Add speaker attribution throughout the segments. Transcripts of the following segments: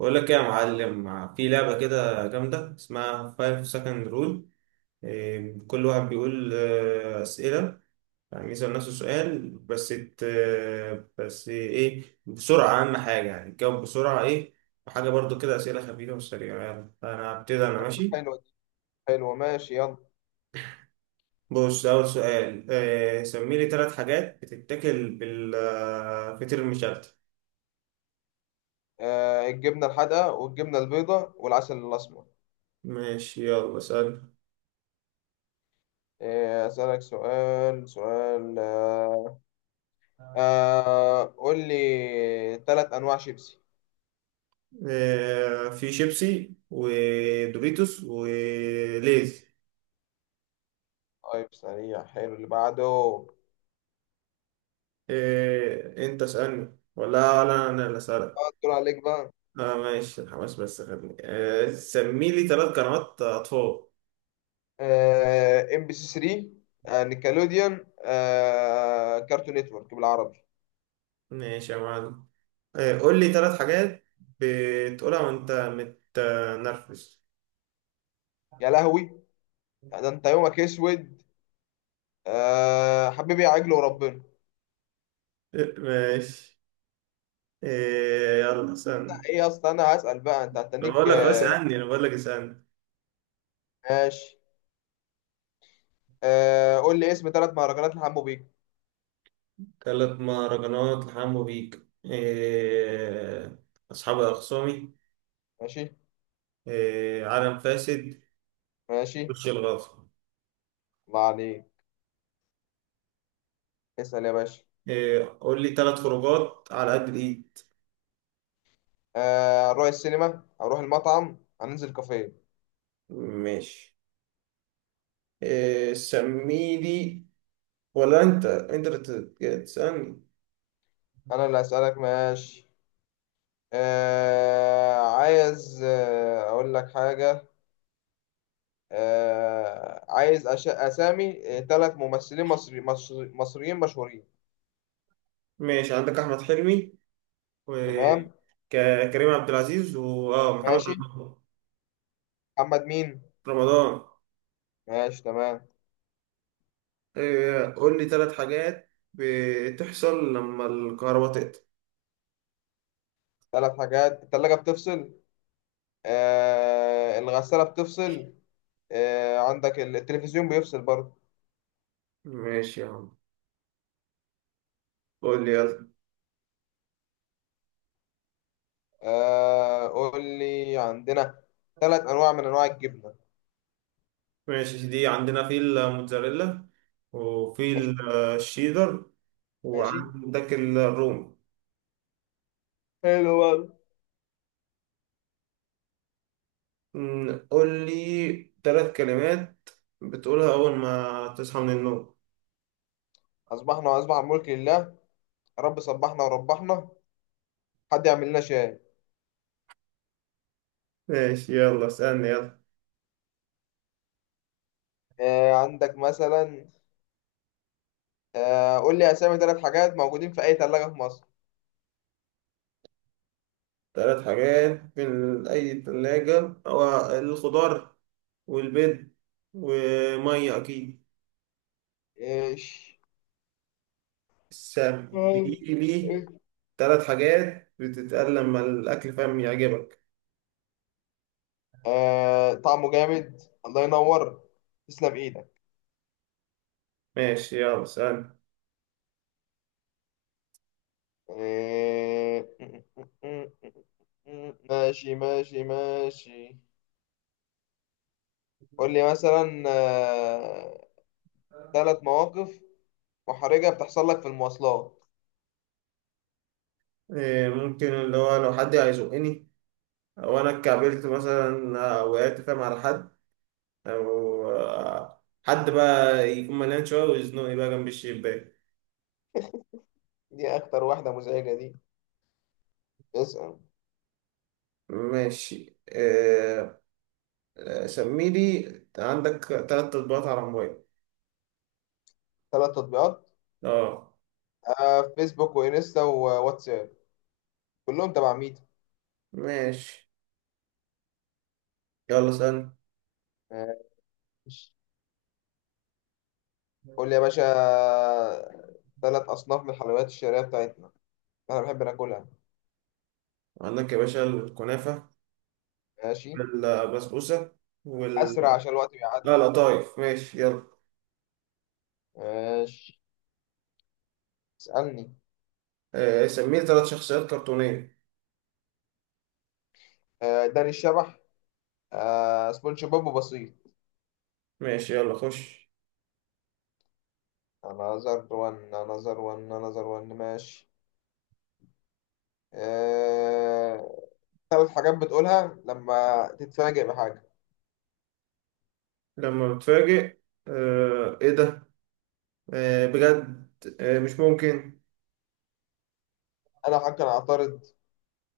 Speaker 1: بقول لك ايه يا معلم، في لعبة كده جامدة اسمها 5 second rule. إيه، كل واحد بيقول أسئلة. يعني يسأل نفسه سؤال، بس بس إيه، بسرعة أهم حاجة، يعني تجاوب بسرعة إيه. وحاجة برضو كده أسئلة خفيفة وسريعة. يلا أنا هبتدي، أنا ماشي.
Speaker 2: حلوة دي. حلوة، ماشي، يلا.
Speaker 1: بص، أول سؤال إيه؟ سمي لي ثلاث حاجات بتتاكل بالفطير المشلتت.
Speaker 2: الجبنة الحادقة والجبنة البيضاء والعسل الأسمر.
Speaker 1: ماشي، يلا اسأل.
Speaker 2: أسألك سؤال. قول لي تلات أنواع شيبسي.
Speaker 1: في شيبسي ودوريتوس وليز.
Speaker 2: طيب، سريع، حلو، اللي بعده.
Speaker 1: انت اسألني ولا؟ لا، انا اللي اسألك.
Speaker 2: دور عليك بقى.
Speaker 1: اه ماشي الحماس، بس خدني. سمي لي ثلاث قنوات اطفال.
Speaker 2: ام بي سي 3، نيكلوديان، كارتون نتورك بالعربي.
Speaker 1: ماشي يا معلم. قول لي ثلاث حاجات بتقولها وانت متنرفز.
Speaker 2: يا لهوي، ده انت يومك اسود. حبيبي يا عجل وربنا.
Speaker 1: ماشي. يلا اسألني.
Speaker 2: ايه اصلا انا هسأل بقى انت هتنيك.
Speaker 1: بقول لك اسألني، انا بقول لك اسألني.
Speaker 2: ماشي، قول لي اسم ثلاث مهرجانات لحمو بيكا.
Speaker 1: ثلاث مهرجانات لحمو بيك. أصحاب الأخصامي.
Speaker 2: ماشي
Speaker 1: إيه، علم فاسد.
Speaker 2: ماشي.
Speaker 1: وش الغاصب.
Speaker 2: الله عليك، اسأل يا باشا.
Speaker 1: إيه، قول لي ثلاث خروجات على قد الايد.
Speaker 2: هنروح السينما، هنروح المطعم، هننزل كافيه.
Speaker 1: ماشي. إيه، سمي لي، ولا انت اللي تسألني؟
Speaker 2: انا اللي هسألك. ماشي، عايز اقول لك حاجة. عايز اسامي ثلاث ممثلين مصريين مشهورين.
Speaker 1: ماشي، عندك احمد حلمي
Speaker 2: تمام،
Speaker 1: وكريم عبد العزيز واه محمد
Speaker 2: ماشي.
Speaker 1: رمضان.
Speaker 2: محمد مين؟
Speaker 1: رمضان.
Speaker 2: ماشي، تمام.
Speaker 1: إيه، قول لي ثلاث حاجات بتحصل لما الكهرباء تقطع.
Speaker 2: ثلاث حاجات، الثلاجة بتفصل، الغسالة بتفصل، عندك التلفزيون بيفصل برضه.
Speaker 1: ماشي يا عم، قول لي يلا.
Speaker 2: قول لي، عندنا ثلاث انواع من انواع الجبنه.
Speaker 1: ماشي، دي عندنا في الموتزاريلا، وفي
Speaker 2: ماشي.
Speaker 1: الشيدر،
Speaker 2: ماشي.
Speaker 1: وعندك الروم.
Speaker 2: حلو برضه.
Speaker 1: قول لي ثلاث كلمات بتقولها أول ما تصحى من النوم.
Speaker 2: اصبحنا واصبح الملك لله. رب صبحنا وربحنا. حد يعمل لنا شاي.
Speaker 1: ماشي، يلا اسألني يلا.
Speaker 2: آه، عندك مثلا آه، قول لي اسامي ثلاث حاجات موجودين في اي ثلاجه في مصر.
Speaker 1: ثلاث حاجات في أي ثلاجة، هو الخضار والبيض ومية أكيد.
Speaker 2: ايش؟
Speaker 1: سبيلي ثلاث حاجات بتتقال لما الأكل فاهم يعجبك.
Speaker 2: طعمه جامد، الله ينور، تسلم ايدك
Speaker 1: ماشي، يلا اسألني.
Speaker 2: آه، ماشي ماشي ماشي. قول لي مثلا، ثلاث مواقف محرجة بتحصل لك في المواصلات.
Speaker 1: إيه، ممكن اللي هو لو حد هيزقني، أو أنا اتكعبلت مثلا وقعت فاهم على حد، او حد بقى يكون مليان شويه ويزنقني بقى جنب الشباك.
Speaker 2: دي أكتر واحدة مزعجة دي. اسأل.
Speaker 1: ماشي. سمي لي، عندك تلات تطبيقات على الموبايل.
Speaker 2: ثلاث تطبيقات،
Speaker 1: اه.
Speaker 2: فيسبوك وإنستا وواتساب، كلهم تبع ميتا.
Speaker 1: ماشي يلا اسأل.
Speaker 2: ماشي. قول لي يا باشا، ثلاث أصناف من الحلويات الشهرية بتاعتنا، أنا بحب ناكلها.
Speaker 1: عندك يا باشا الكنافة،
Speaker 2: ماشي.
Speaker 1: البسبوسة، وال.
Speaker 2: أسرع عشان الوقت
Speaker 1: لا
Speaker 2: بيعدي.
Speaker 1: لا، طايف، ماشي يلا.
Speaker 2: ماشي، اسألني.
Speaker 1: سمي لي تلات شخصيات كرتونية.
Speaker 2: داني الشبح، سبونج بوب وبسيط.
Speaker 1: ماشي يلا خش.
Speaker 2: أنا نظر وان أنا نظر وان أنا نظر وان. ماشي. آه، ثلاث حاجات بتقولها لما تتفاجئ بحاجة.
Speaker 1: لما بتفاجئ: ايه ده، بجد، مش ممكن.
Speaker 2: أنا حاجة أنا أعترض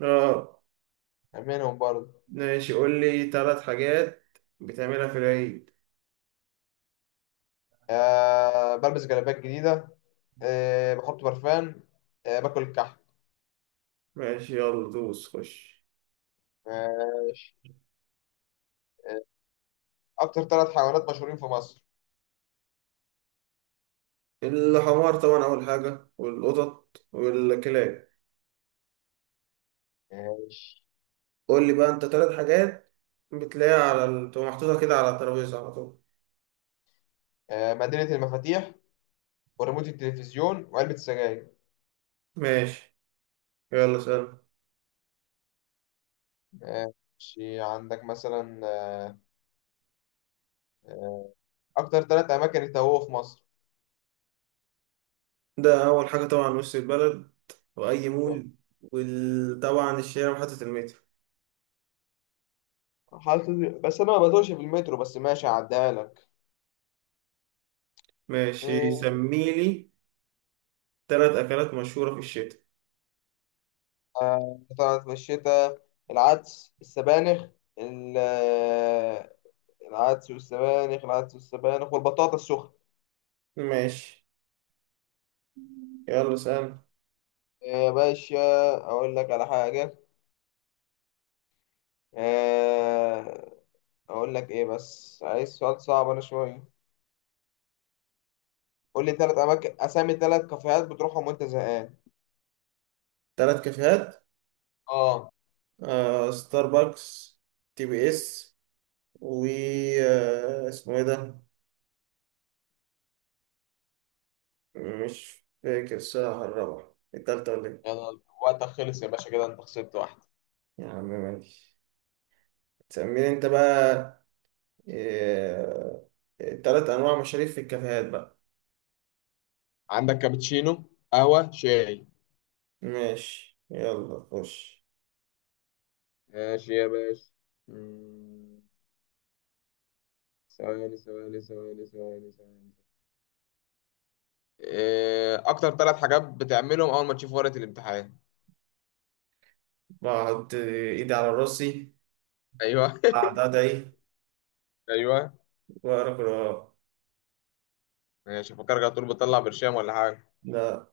Speaker 1: اه
Speaker 2: منهم برضه.
Speaker 1: ماشي، قول لي ثلاث حاجات بتعملها في العيد.
Speaker 2: أه بلبس جلابيات جديدة. أه بحط برفان. أه باكل كحك.
Speaker 1: ماشي يلا دوس خش.
Speaker 2: ماشي. أه أكتر ثلاث حيوانات مشهورين في مصر.
Speaker 1: الحمار طبعا أول حاجة، والقطط والكلاب.
Speaker 2: ماشي.
Speaker 1: قول لي بقى أنت ثلاث حاجات بتلاقيها على تبقى محطوطة كده على الترابيزة على طول.
Speaker 2: أه مدينة المفاتيح وريموت التلفزيون وعلبة السجاير.
Speaker 1: ماشي، يلا سلام.
Speaker 2: ماشي، عندك مثلا، آه، أكتر ثلاث أماكن التهوه في مصر.
Speaker 1: ده أول حاجة طبعا وسط البلد، وأي مول، وطبعا الشارع وحتة المترو.
Speaker 2: حالة، بس أنا ما بتوهش في المترو، بس ماشي، هعديها لك.
Speaker 1: ماشي،
Speaker 2: آه،
Speaker 1: سميلي ثلاث أكلات مشهورة في الشتاء.
Speaker 2: طلعت في الشتاء، العدس السبانخ ال- آه، العدس والسبانخ والبطاطا السخنة.
Speaker 1: ماشي، يلا سلام.
Speaker 2: يا باشا، أقول لك على حاجة. آه، أقول لك إيه، بس عايز سؤال صعب أنا شوية. قول لي تلات أماكن، أسامي تلات كافيهات بتروحهم وأنت زهقان.
Speaker 1: ثلاث كافيهات:
Speaker 2: اه.
Speaker 1: ستاربكس، تي بي اس، و اسمه ايه ده، مش فاكر الصراحة، الرابعة التالتة ولا ايه.
Speaker 2: يلا وقتك خلص يا باشا، كده انت خسرت واحدة.
Speaker 1: يا عم ماشي، تسميني انت بقى. آه، تلات أنواع مشاريف في الكافيهات بقى.
Speaker 2: عندك كابتشينو، قهوة، شاي.
Speaker 1: ماشي يلا خش.
Speaker 2: ماشي يا باشا. مم، ثواني ثواني ثواني ثواني ثواني. إيه، اكتر ثلاث حاجات بتعملهم اول ما تشوف ورقه الامتحان.
Speaker 1: بحط إيدي على راسي،
Speaker 2: ايوه.
Speaker 1: أقعد أدعي،
Speaker 2: ايوه.
Speaker 1: وأقرأ قرآن.
Speaker 2: ماشي، فكرك على طول بتطلع برشام ولا حاجه.
Speaker 1: لا.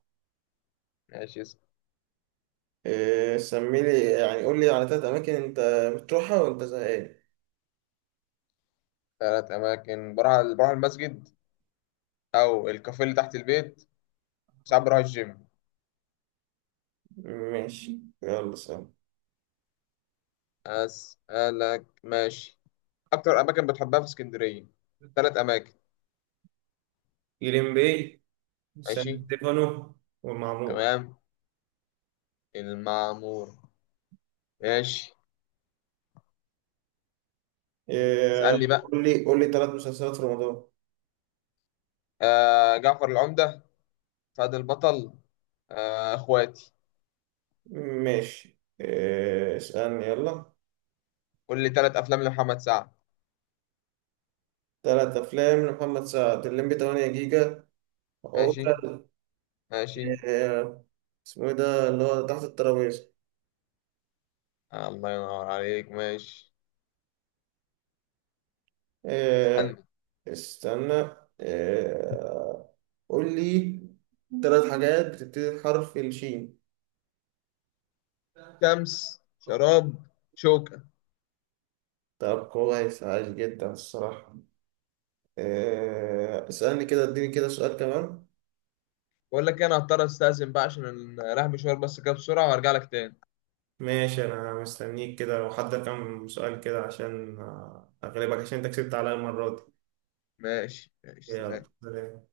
Speaker 2: ماشي. اسم
Speaker 1: إيه، سميلي يعني، قولي على تلات أماكن أنت بتروحها وأنت زهقان.
Speaker 2: ثلاث اماكن، بروح المسجد، او الكافيه اللي تحت البيت، ساعات بروح الجيم.
Speaker 1: ماشي، يلا سلام.
Speaker 2: اسالك ماشي. اكتر اماكن بتحبها في اسكندريه، ثلاث اماكن.
Speaker 1: جليم باي،
Speaker 2: ماشي
Speaker 1: سان ستيفانو، والمعمورة.
Speaker 2: تمام. المعمور. ماشي.
Speaker 1: إيه،
Speaker 2: اسالني بقى.
Speaker 1: قول لي ثلاث مسلسلات في رمضان.
Speaker 2: جعفر العمده، فهد البطل، اخواتي.
Speaker 1: ماشي. إيه، اسألني يلا.
Speaker 2: قول لي ثلاث افلام لمحمد سعد.
Speaker 1: ثلاث أفلام لمحمد سعد: الليمبي 8 جيجا،
Speaker 2: ماشي
Speaker 1: عوكل.
Speaker 2: ماشي.
Speaker 1: إيه، اسمه إيه ده اللي هو تحت الترابيزة.
Speaker 2: الله ينور عليك، ماشي.
Speaker 1: إيه،
Speaker 2: اسألني.
Speaker 1: استنى. إيه، قول لي ثلاث حاجات بتبتدي بحرف الشين.
Speaker 2: شمس، شراب، شوكة.
Speaker 1: طب كويس، عايش جدا الصراحة. إيه، اسألني كده، اديني كده سؤال كمان.
Speaker 2: بقول لك إيه، انا هضطر استأذن بقى عشان رايح مشوار، بس كده بسرعة وارجع لك تاني.
Speaker 1: ماشي، انا مستنيك كده، لو حد كام سؤال كده عشان اغلبك، عشان انت كسبت عليا المرة دي.
Speaker 2: ماشي ماشي
Speaker 1: يلا
Speaker 2: سلام.
Speaker 1: سلام.